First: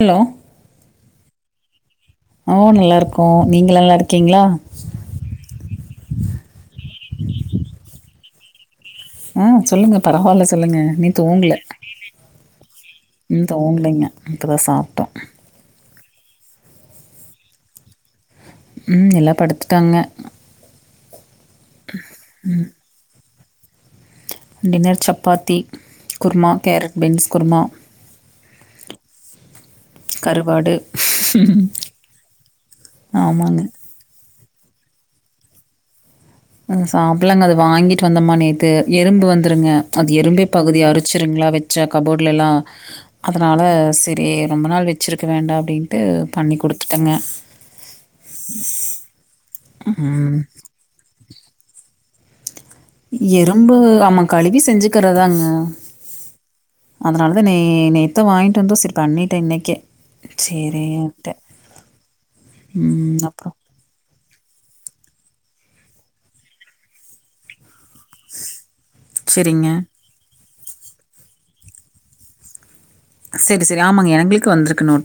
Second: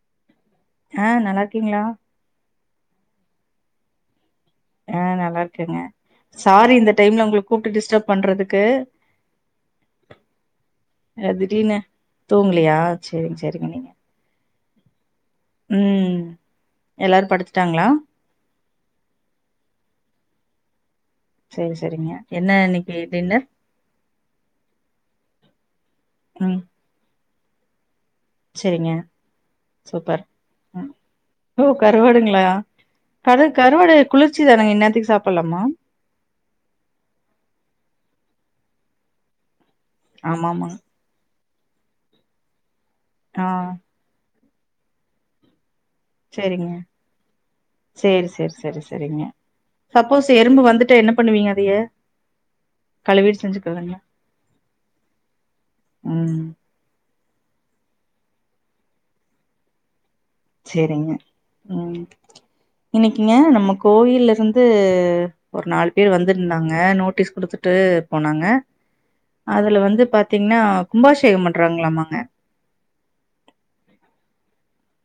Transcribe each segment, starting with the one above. Hello ஆஹ் நல்லா இருக்கீங்களா ஆ நல்லாயிருக்கோ நீங்க நல்லா இருக்கீங்களா ஆஹ் நல்லா இருக்கேங்க சாரி இந்த டைம்ல உங்கள கூப்ட்டு டிஸ்டர்ப் பண்றதுக்கு ஆஹ் சொல்லுங்க பரவாயில்ல சொல்லுங்க நீ தூவங்கலங்க அ திடீனு தூங்கலையா? சரிங்க ம் சரிங்க நீங்க. தூவங்கலங்க இப்ப தான் சாப்ட்டோம் ம் எல்லாரு படுத்துட்டாங்களா ம் எல்லா படுத்துட்டாங்க செரி-செரிங்க என்ன இன்னிக்கு dinner dinner chapati kurma carrot beans kurma செரிங்க சூப்பர் கருவாடு ஓ கருவாடுங்களா ஆமாங்க கரு-கருவாடு குளி ச்சிதானங்க இன்னாத்துக்கு சாப்பல்லாமா சாப்பில்லாங்க அது வாங்கிட்டு வந்தமா நேத்து எறும்பு வந்துருங்க அது எறும்பே ஆமாமா. பகுதி அரிச்சிருங்களா வச் சேல கபோர்ட்லலாம் ஆ அதனால செரி ரொம்ப நாள் வச்சிருக்க வேண்டா அப்டின் செரிங்க செரிங்க -செரி-செரி-செரிங்க சப்போஸ் ம், எறும்பு வந்துட்டா என்னப் பண்ணுவீங்க அதைய கழுவிட்டு எறும்பு செஞ்சுக்குவீங்களா? ஆம கழுவி செஞ்சுக்குறதுதாங்க ம் அதனால தான் ந நேத்த வாங்கிட்டு வந்தோ சரி பண்ணட்டேன் இன்னைக்கே சரிங்க சரின்ட்டேன். உஹம் ம். இன்னைக்குங்க அப்புறம் நம்ம கோயில இருந்து ஒரு நாலு பேர் வந்துருந்தாங்க நோட்டீஸ் கொடுத்து து போனாங்க சரிங்க. அதுல வந்து பா பாத்தீங்கன்னா கும்பாபிஷேகம் பண்றாங்களாமாங்க சரி சரி ஆமாங்க எங்களுக்கு வந்திருக்கு நோட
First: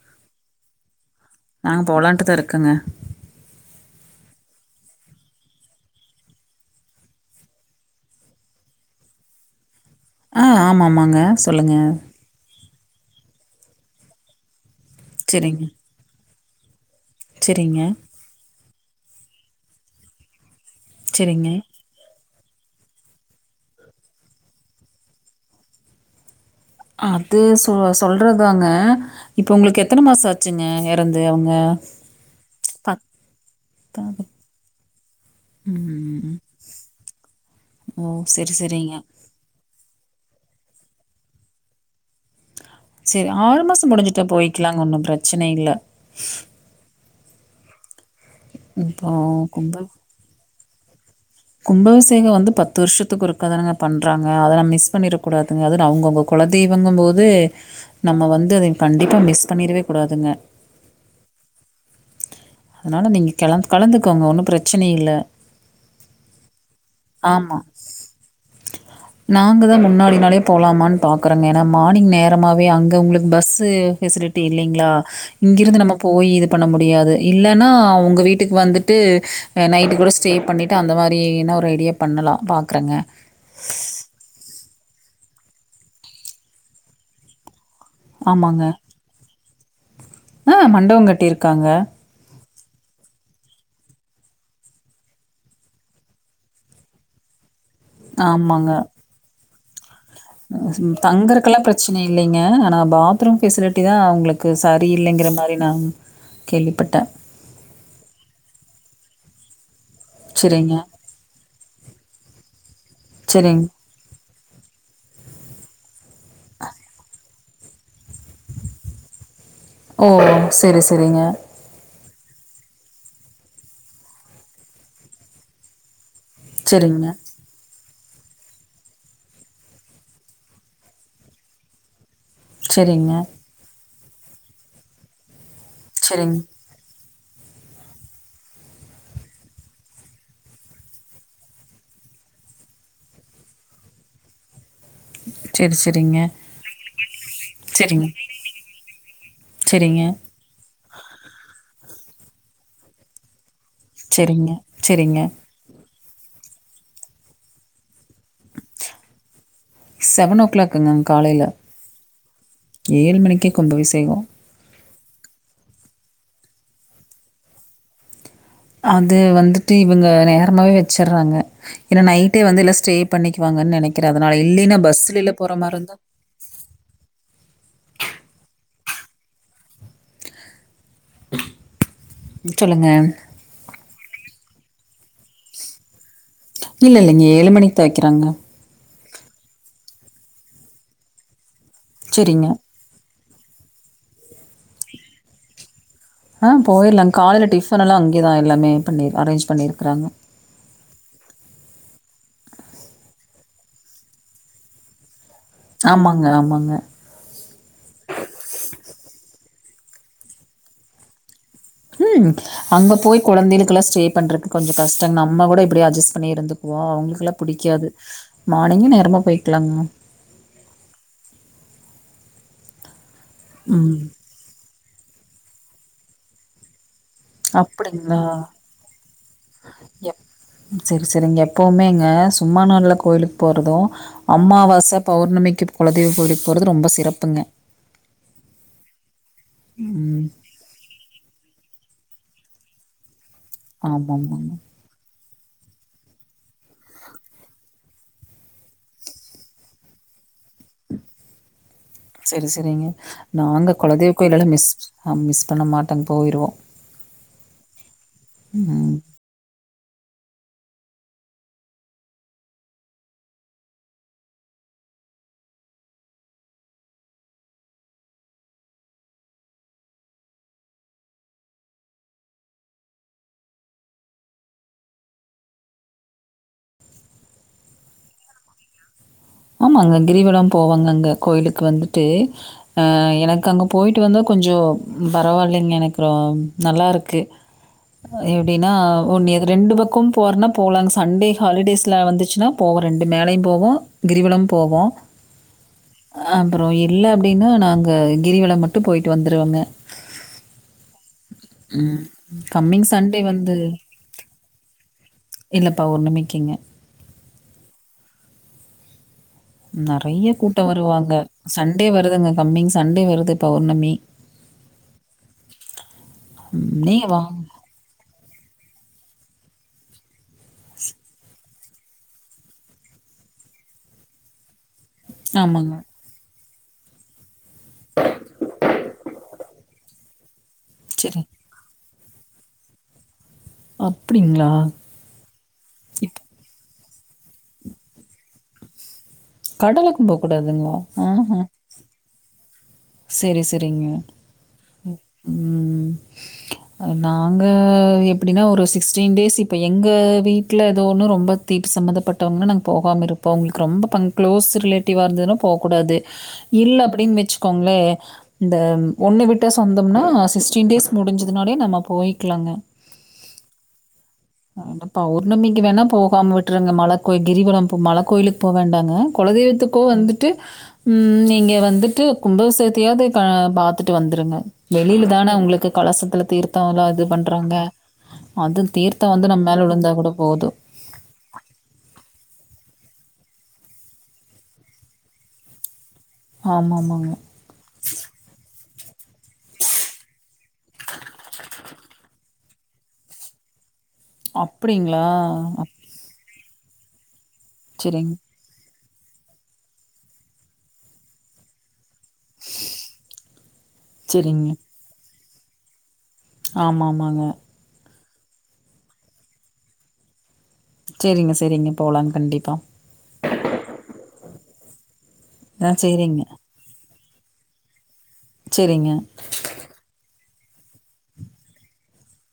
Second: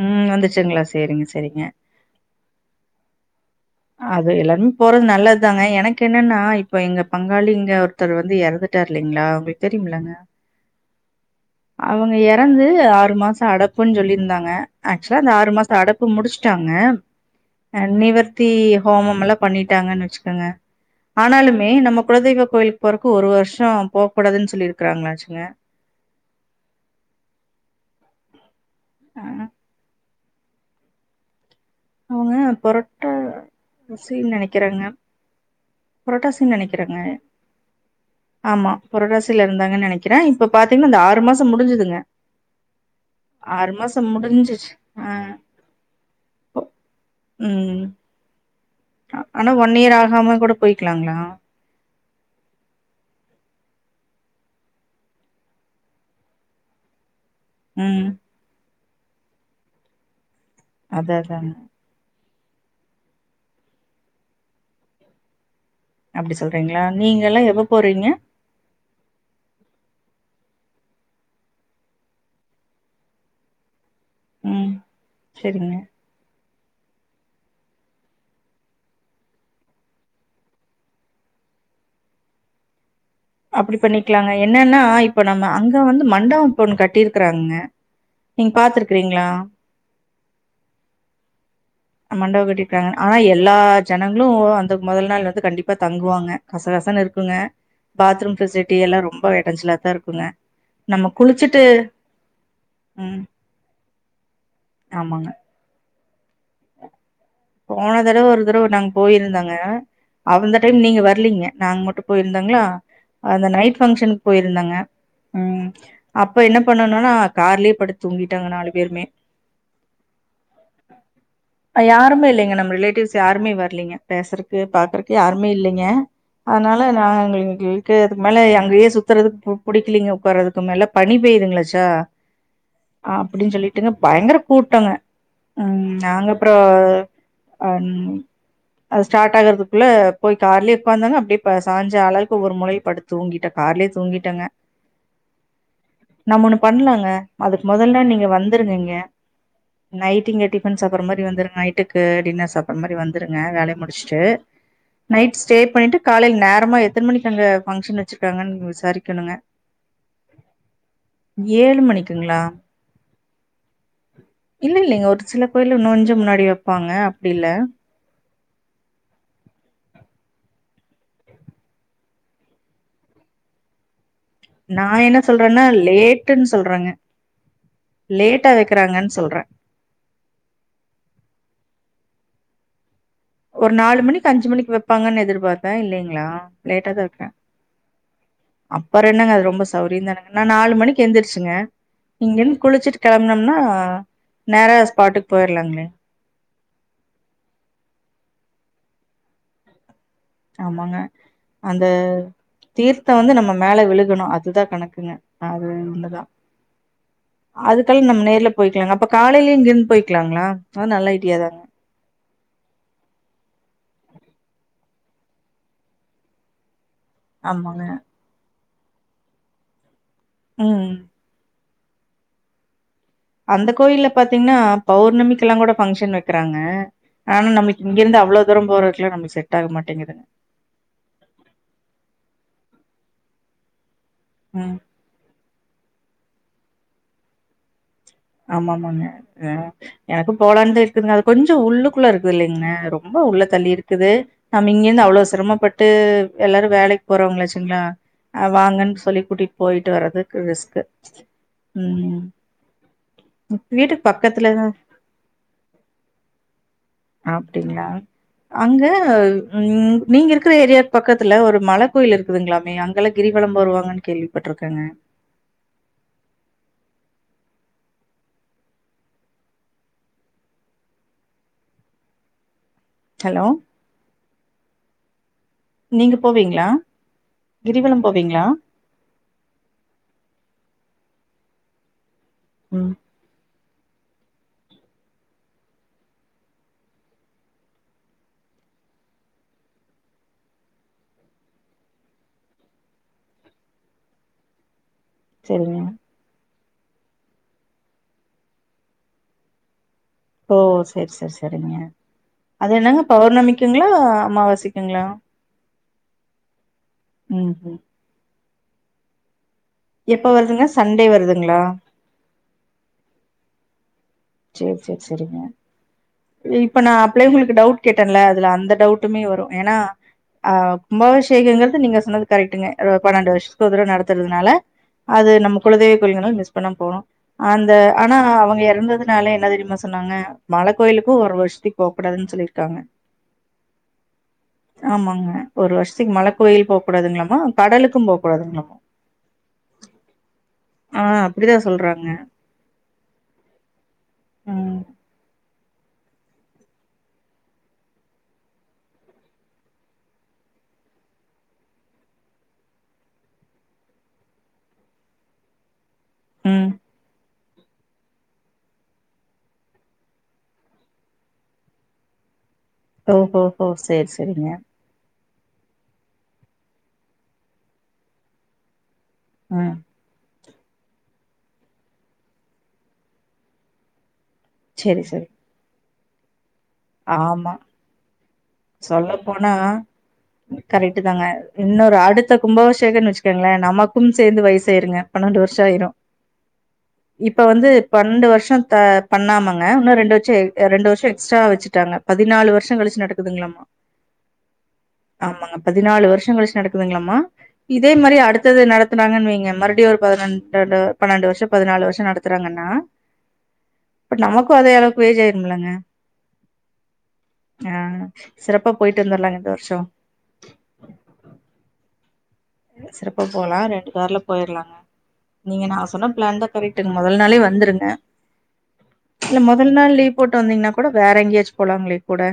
உம் வந்துச்சங்களா செரிங்க செரிங்க நாங்க போலான்ட்டு தான் இருக்கோங்க. அது எல்லாருமே போறதுன நல்ல தாங்க எனக்கு என்னன்னா அவ்வளவு தாங்க எனக்கென்னனா இப்போ எங்க பங்காளி இங்க ஒருத்தர் வந்து இறந்துட்டாரு இல்லைங்களா தெரியுமுலங்க ஆ ஆமாமாங்க. சொல்லுங்க. அவங்க இறந்து ஆறு இந்த மாசம் அடப்புன்னு சொல்லியிருந்தாங்க ஆக்சுவலா அந்த ஆறு சரிங்க. மாசம் அடப்பு முடிச்சு விட்டாங்க சரிங்க. அ நிவர்த்தி ஓமம்லா பண்ணிட்டாங்கன்னு வச்சுக்கோங்க சரிங்க. ஆனாலுமே நம்ம குலதெய்வக் கோயிலுக்கு போறக்கு ஒரு வருஷம் போக கூடாதுன்னு சொல்லிருக்கங்களாச்சுங்க அது சொல்றதுதாங்க அ இப்ப உங்களுக்கு எத்தனை மாசம் அச்சு வச்சுங்க இறந்து அவங்க அவங்க புரட்டாசின்னு நினைக்கிறாங்க ம். புரட்டாசின்னு நினைக்கிறேங்க ஓ! சரி, ஆமா சரிங்க. புரட்டாசியில இருந்தாங்க நினைக்கிறேன் இப்ப பாத்தீங்கன்னா இந்த ஆறு மாசம் முடிஞ்சுதுங்க சரி ஆறு மாசம் முடிஞ்சுட்டு முடிஞ்சிச்சு. போயிக்கலாங்க ஒன்னும் ஆ பிரச்சன இல்ல உம் இப்போ ஆனா ஒன் இயர் ஆகாம கூட போய்க்கலாங்களா கும்பபிஷேகம் வந்து பத்து வருஷத்துக்கு ஒருக்கா தானேங்க பண்றாங்க அதை நான் மிஸ் பண்ணிடக்கூடாது அவங்கவங்க குலதெய்வங்கும் போது இது ம். நம்ம வந்து அது கண்டிப்பா மிஸ் பண்ணிரவே கூடாதுங்க அததாங்க அதனால நீங்க கல கலந்துக்கோங்க ஒன்னும் பிரச்சன இல்ல அப்படி சொல்றீங்களா நீங்க எல்லாம் ஆமா. எப்பே போறீங்க முன்னாலே போகலாமான்னு பார்க்குறாங்க ஏன்னா மார்னிங் நேரமாகவே அங்கே உங்களுக்கு பஸ்சு பெசிலிட்டி ம். இல்லைங்களா சரிங்க. இங்கிருந்து நம்ம போய் இது பண்ண முடியாது இல்லன்னா உங்க வீட்டுக்கு வந்துட்டு நைட் கூட ஸ்டே பண்ணிட்டு அந்த மாதிரின ஒரு ஐடியா பண்ணலாம் பாக்குறேங்க அப்டி பண்ணிக்கலாங்க என்னன்னா இப்ப நம்ம அங்க வந்து மண்டப இப்ப ஒண்ணு கட்டிருக்கறாங்க நீங்க பாத்துருக்குறீங்களா ஆஹ் மண்டவோ கட்டிருக்காங்க மண்டபம் கட்டிக்கிறாங்க ஆனா எல்லா ஜனங்களும் அந்த முதல் நாள் வந்து கண்டிப்பா தங்குவாங்க கசகசன்னு இருக்குங்க பாத்ரூம் பெசிலிட்டி எல்லா ரொம்ப [inaudible] நம்ம குளிச்சுட்டு தங்குறக்கெல்லாம் பிரச்சனை இல்லைங்க ஆனா ம் பாத்ரூம் பெசிலிட்டி தான் அவங்களுக்கு சரி ஆமாங்க இல்லிங்கிற மாரி நா போன தடவை ஒரு தடவை நாங்க போயிருந்தாங்க அந்த சரிங்க, டைம் நீங்க வரலீங்க நாங் மட்டும் போயிருந்தாங்களா அந்த சரிங்க. நைட் பங்க்ஷனு போயிருந்தங்க உஹம் அப்ப என்ன பண்ணனும்னா கார்லயே படுத் தூங்கிட்டோங்க நாலு பேருமே ஓ செரி செரிங்க யாருமே இல்லைங்க நம்ம ரிலேட்டிவ்ஸ் யாருமே வரலீங்க பேசுறக்கு பாக்குறக்கு யாருமே இல்லிங்க அதனால நா சரிங்க, இங்கங்கு அதுக்கு மேல அங்கயே சுத்துறதுக்கு புடிக்கலிங்க உட்காறதுக்கு மேல பணி பெயுங்களாச்சா சரிங்க. ஆப்டின்னு சொல்லிட் ட்டுங்க பயங்கர கூட்டங்க உம் செரிங் நாங்கப் அது ஸ்டார்ட் ஆகறதுக்குள்ள போய் கார்லேயே உட்காந்தாங்க அப்படியேப்ப சாய்ஞ்ச ஆளவுக்கு ஒவ்வரு மூலையும் படுத் தூங்கிட்டேன் கார்லேயே தூங்கிட்டங்க செரி செரிங்க நம்ம ஒண்ணு பண்ணலாங்க அதுக்கு செரிங்க மொதல்லல்லாம் நீங்க வந்துருங்கீங்க செரிங்க நைட்டு இங்க டிப் வந்து சாப்றமாறி வந்துருங்க நைட்டுக்கு டின்னர் சாப்பிடற மாதிரி வந்துருங்க வேல முடிச்சுட்டு செரிங்க செரிங்க நைட் ஸ்டே பண்ணிட்டு காலையில நேரமா எத்தன மணிக்கு அங்க பங்கஷன் வச்சு செவன் ஓ கிளாக்ங்க காலையில ஏழு மணிக்குங்களா ஏழு மணிக்கே கும்பாபிஷேகம் நீங்க [inaudible] [inaudible] முன்னாடி வப்பாங்க அப்டி இல்ல அது வந்துட்டு இவங்க நேரமாவே வச்சுடுறாங்க ஏன்னா நைட்டே வந்து இல்ல ஸ்டே பண்ணிக்குவாங்கன்னு நெனைக்கி நான் என்ன சொல்றேன்னா லேட்டுன்னு சொல்றேங்க லேட்டா வைருக்கறாங்கன்னு சொல்றேன் சொல்லுங்க ஒரு நாலு மணிக்கு அஞ்சு மணிக்கு வைப்பாங்கன்னு எதிர்பார்த்தேன் இல்லைங்களா லேட்டா இல்ல இல்ல இங்க ஏழு மணிக்கு தா வைக்கிறாங்க வர என்னங்க அது ரொம்ப சவுரியம் த என்னங்க நாலு மணிக்கு எழுிரருச்சுங்க செரிங்க இங்கன்னு குளிச்சட்டு க னம்னா நேர ஸ்பாட்டுக்கு போயிடலாங்களே ஆ போயிரலாங்க காலயில டிஃபன் எல்லாம் அங்கேதான் எல்லாமே பண்ணி அரேஞ்ச் பண்ணிருக்கறாங்க ஆமாங்க அந்த தீர்த்தம் வந்து நம்ம மேல விழுகணும் அதுதான் கணக்குங்க அது ஆமாங்க ஒண்ணுதான் ஆமாங்க அதுக்கெல்ல நம்ம நேர்ல போயக்கலாங்க அப்ப கால காலைல இங்கிருந்து போய்கலாங்களா அது நல்ல ஐடியா தாங்க ம் அங்க போய் கெழந்தைகளுக்குல்லாம் ஸ்டே பண்றதுக்கு கொஞ்சம் கஷ்டங்கம் நம்ம கூட எப்டி அட்ஜஸ்ட் பண்ணி இருந்துக்குவோம் வுக்குள்ள ஆமாங்க பிடிக்காது மார்னிங்க நேரமா போயக்கலாங்க ம் அந்த ம். கோயில்ல பாத்தீங்கன்னா பௌர்ணமி ல்லாம் கூட பங்க்ஷன் வைக்கிறாங்க ஆனா நம்மளுக்கு அப்டிங்களா இங்கிருந்து அவ்ளோ தூரம் போறதுக்குலா நம்மளுக்கு செட் ஆக மாட்டேங்குதுங்க செரி செரிங்க எப்வுமேங்க சும்மா நாள்ல கோவிலுக்கு போறதும் ம் அமாவாச பௌர்ணமிக்கு குலதெய்வும் கோவிலுக்கு போறது ரொம்ப சிறப்புங்க ஆமாமாங்க ஆ ம். எனக்கும் போலாண்டுல இருக்குது அது கொஞ்சம் உள்ளு ள்ள இருக்குது இல்லங்க ரொம்ப உள்ள தள்ளி இருக்குது ஆமாமாங்க. நம்ம இங்கிருந்து அவ்வளோ சிரமப்பட்டு எல்லாரும் வேலக்கு போறவங்களாச்சுங்களாஹ வாங்கன்னு சொல்லி கூட்டிட்டு போயிட்டு வரதுக்கு ரிஸ்க் செரி சேரிங்க நாங்க வீட்டுக்கு குலதெயவ் கோயிலாலும் பக்கத்துலதா மிஸ் மிஸ் பண்ண மாட்டோங்கு போயிடுவோம் ம் உ நீங்க இருக்கிற ஏரியா பக்கத்துல ஒரு மல கோயில் இருக்குதுங்களாமே அங்கெல்லாம் கிரிவலம் வருவாங்கன்னு கேள்விப்பட்டிருக்காங்க ஹலோ நீங்க போவிங்களா கிரிவலம் போவீங்களா ஆமாங்கே கிரிவலம் போவாங்க அங்க கோயிலுக்கு வந்துட்டு அ ம். எனக்கு அங்க போயி்ட்டு வந்தா கொஞ்சம் பரவாயில்லங்க எனக்கு ர நல்லாருக்கு எப்டின்னா ஒன்று ரெண்டு பக்கும் போகிறனா போகலாங்க சண்டே ஹாலிடேஸில் வந்துச்சுனா போவோம் ரெண்டு மேலையும் போவோம் கிரிவுலம் போவோம் செரிங்க அப்பறம் இல்ல அப்டின்னா நாங்கள் கிரிவலம் மட்டும் போயி்டட்டு வந்துடுவோங்க ஓ செரி செரி செரிங்க ம். அது கம்மிங் என்னங்க சண்டே வந்து பௌர்ணமிக்குங்களா அமாவாசைக்குங்களா இல்லப்பா ஒரு நிமிக்குங்க ம் உஹம் நெறைய வருதுங்க? கூட்டம் சண்டே வருவாங்க வருதுங்களா? சண்டே வருதுங்க கம்மிங் சண்டே வருது பௌர்ணமி சேர் சேர் செரிங்க ம். இப்ப நா நீங்க அப்பளயே வாங்க. உங்களுக்கு டவுட் கேட்டேன்ல அதுல அந்த டவுட் ட்டுமே வரு ஏன்னா அஹ் கும்பாபிஷேகங்கிறது நீங்க சொன்னது கரெக்ட்டுங்க ஆ பன்னெண்டு வருஷத்துக்கு ஒரு தடவ நடத்துறதுனால அது நம்ம ஆமாங்க. குலதெய்வ கோவில் வேண்ணா மிஸ் [unintelligible] போறோ அந்த ஆனா அவங்க எறந்தது என்ன தெரியுமா சொன்னாங்க மல கோயிலுக்கு சரி. ஒரு வருஷத்திக் போக்கூடாதுன்னு சொல்லிருக்காங்க அப்டிங்களா? ஆமாங்க ஒரு வருஷத்துக்கு இப் மல கோயில் போ க்கூடாதுங்களாமா கடலுக்கும் போகக் கூடாதுங்களாமா கடலுக்கும் போகக் கூடாதுங்ளா ஆ ஆஹ்ஹா அப்டிதா சொல்றாங்க செரி செ சரிங்க ம் உம் அ நாங்க எப்பிடின்னா ஒரு சிக்ஸ்டீன் டேஸ் இப்போ எங்க வீட்ல ஏதோ ஒன்னு ரொம்ப தீட்டு சம்மந்தப்பட்டவங்கன்னா நாங்க போகாம இருப்போ அவங்களுக்கு ரொம்ப ப க்ளோஸ் ரிலேட்டிவா இருந்ததுன்னா போகக்கூடாது ம் இல்ல அப்படின் வச் க்கோங்ளே இந்த ஒண்ணு விட்ட சொந்தம்னா சிக்ஸ்டீன் டேஸ் முடிஞ்சதுனாலே நம்ம போய்க்கலாங்க ஓ ஹோ ஹோ சேர் செ [unintelligible] ஒர் உன்னும் இங்க வேண்ணா போகாம விட்ருங்க மலக் கோயி கிரிவலம் இப்ப மல கோயிலுக்கு போவேண்டாங்க ம் குலதெய்வத்துக்கோ வந்துட்டு உம் நீங்க வந்துட்டு கும்பாவிஷேகத்தயாது கா பாத்துட்டு வந்துருங்க சேரி சேரி வெளியிலதான உங்களுக்கு கலசத்துல தீர்த் மத்தவன்லா இது ஆமா பண்றாங்க அது தீர்த் [unintelligible] போனா கரெக்ட்டுதாங்க இன்னொரு அடுத்த கும்பாபிஷே கேக்கறன்னு வச்சுக்கோங்களே நமக்கும் சேந்து வயசாயிருங்க பன்னெண்டு வர்ஷோ ஆயிரு ஆமாமாங்க. இப்ப வந்து பன்னெண்டு வருஷோ த பண்ணாமங்க இன்னு ரெண்டு வச்சு ஆ ரெண்டு வருஷோ எக்ஸ்ட்ராவா வச்சுட்டாங்க பதினாலு வருஷோ கழிச்சு நடக் க்குதுங்களாமா அப்படிங்களா? ஆமாங்க அப் பதினாலு வருஷங் கழிச்சு நடக் க்குதுங்களாமா இதே சரிங்க, மாரி அடுத்தது நடத் இப்தாங்குவைங்க மறுபடியும் ஒரு பதுரெண்டு பன்னெண்டு வருஷம் பதினாலு வருஷம் நடத்துறாங்கன்னா இப்ப நமக்கும் அதே அளவுக்கு வயஜ் ஆயிடுச்சு ம்பளங்க ஆமா ஆமாங்க சிறப்பா போயிட்டு வந்துலாங்க இந்த வருஷம் செரிங்க செரிங்க போலாங் கண்டி சிறப்பா போலாம் ரெண்டு கார்ல போயிர்லாங்க நீங்க ஆ நா சொன்ன சரிங்க, பிளான் தான் கரெக்ட்டுங்க முதல் நாளே வந்துருங்க சரிங்க. இல்ல முதல் நாள் லீவு போட்டு வந்தீங்கன்னா கூட வேற எங்கேயாச்சும் போலாங்களே கூட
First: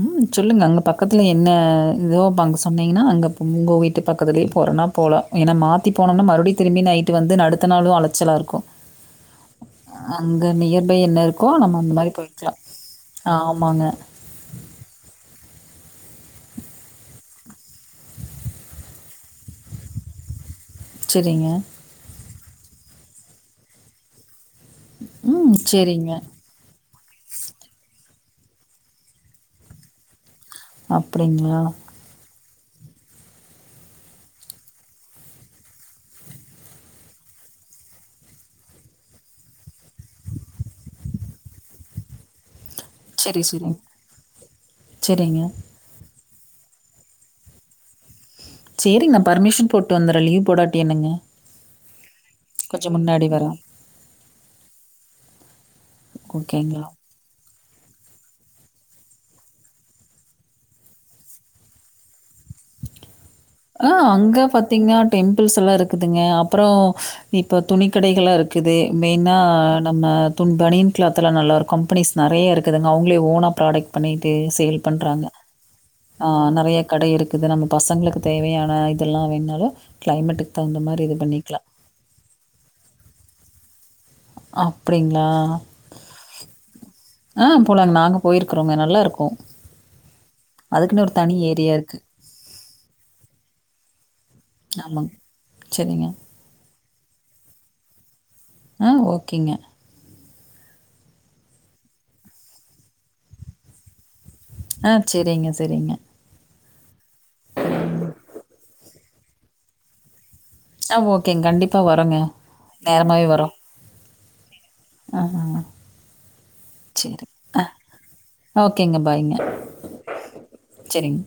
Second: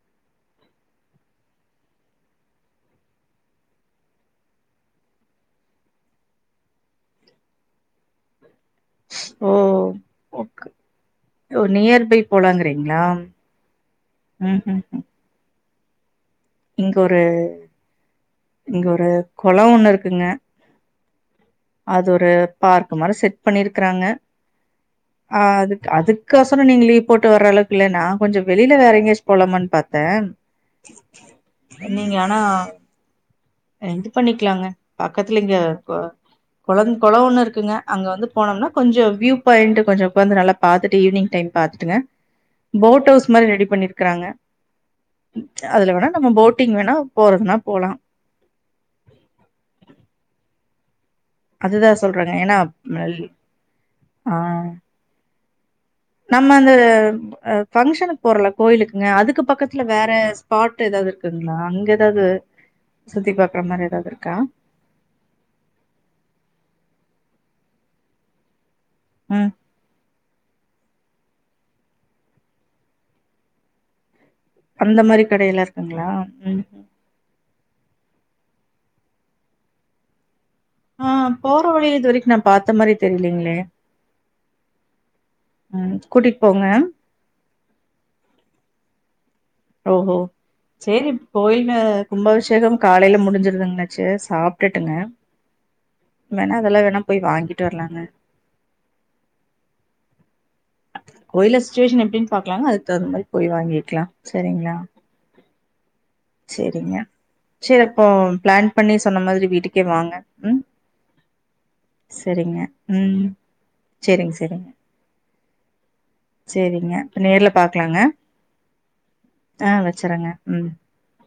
உம் சொல்லுங்க அங்க பக்கத்துல என்ன ஏதோப்போ அங்க சொன்னீங்கன்னா அங்க உங்க வீட்டு பக்கத்துலயே போறேன்னா போகலாம் ஏன்னா மாத்தி போனோம்னா மறுபடியும் திரும்பி நைட்டு வந்து நடத்தனாலும் அலைச்சலா இருக்கும் ஓ அங்க நியர்பை என்ன இருக்கோ நம்ம அந்த மாரி நியர்பை போய்க்கலாம். போலாங்குறீங்களா ஆமாங்க. ம்ம் இங்க ஒரு இங்க ஒரு கொளம் ஒண்ணு இருக்குங்க சரிங்க. அது ஒரு பார்க் மாரி செட் பண்ணிருக்குறாங்க அஹ் ம். அதுக்கு சரிங்க. அதுக்கொசரம் நீங்க லீவு போட்டு வர்ற அளவுக்கு இல்ல நா கொஞ்சம் வெளியில வேற எங்கயாச்சும் போலாமான்னு பாத்தே அப்படிங்களா? நீங்க ஆனா [inaudible] இது பண்ணிக்கலாங்க பக்கத்துல இங்க கொளம் ஒன்னு இருக்குங்க அங்க வந்து போனோம்னா கொஞ்சம் வியூ பாயிண்ட் கொஞ்சம் உக்காந்து நல்லா பாத்துட்டு ஈவினிங் டைம் பாத்துட்டுங்க போட் ஹவுஸ் சரி, மாரி ரெடி சரிங்க. பண்ணிருக்குறாங்க சரிங்க. அதுல வேணா நம்ம போட்டிங் வேணா போறதுன்னா போலாம் சரிங்க. நான் பர்மிஷன் போட்டு வந்துர்றேன். லீவ் போடாட்டி என்னங்க அதுதா சொல்றாங்க ஏனா கொஞ்சம் முன்னாடி வரேன். ஆஹ் நம்ம அந்த ஓகேங்களா? அ பங்க்ஷனு போறல கோயிலுக்குங்க அதுக்கு பக்கத்துல வேற ஸ்பாட் ஏதாவது இருக்குங்ளா அங்க எதாவது ஆஹ் அங்க பாத்தீங்கன்னா டெம்பிள்ஸ்ல்லாம் இருக்குதுங்க அப்புறம் இப்போ துணி கடைகளா இருக்கு இது மெயினா ம். நம்ம துன் பனியன் கிளாத் எல்லா நல்லா இருக்கு கம்பெனிஸ் நெறைய இருக்குதுங்க அவங்களே ஓனா ப்ராடக்ட் பண்ணி அது சேல் அந்த மாரி பண்றாங்கஹ கடையெல்லாம் இருக்குங்களா? நெறைய ம்ஹ்ம். கடை இருக்குது நமக்கு பசங்களுக்கு தேவையான ஆய்தம் எல்லாம் வேணாலும் கிளைமேட்டுக்கு தகுந்த மாரி இது ஆஹ் போற பண்ணிக்கலாம். வழி இதுவரைக்கும் நான் பாத்த மாதிரி தெரியலைங்களே அப்படிங்க ஆஹ் கூட்டிட்டு போங்க. ஆஹ் போலாங் நாங்க போயிருக்றோங்க நல்லா இருக்கும் ஓஹோ சரி ஏரியா கோயில்அ இருக்கு. கும்பாபிஷேகம் காலையில முடிஞ்சுருதுங்கால செர் சாப்ட்டுட்டுங்க ஆமாங்க. சரிங்க. எங்கன வெளிய வேணும்ண போய் வாங்கிட்டு வரலாங்க ஆஹ் ஓகேங்க கோயில சுச்சுவேஷன் எப்படின்னு பாக்கலாங்க அது தகுந்த மாதிரி போய் வாங்கிக்கலாம் ஆஹ் செரிங்க ச பெரும சரிங்க சரி அப்போ பிளான் பண்ணி சொன்ன மாதிரி வீட்டுக்கே வாங்க ம் ஆ ஓகேங்க கண்டிப்பா வரோங்க சேரிங்க ம் நேரமாவே வரும் சேரிங்க சேரிங்க ஆஹ் சேரிங்க சரி நேர்ல ஆ பாக்கலாங்க ஓகேங்க பாய்ங்க ஆ வச்சறேங்க ம் செரிங்க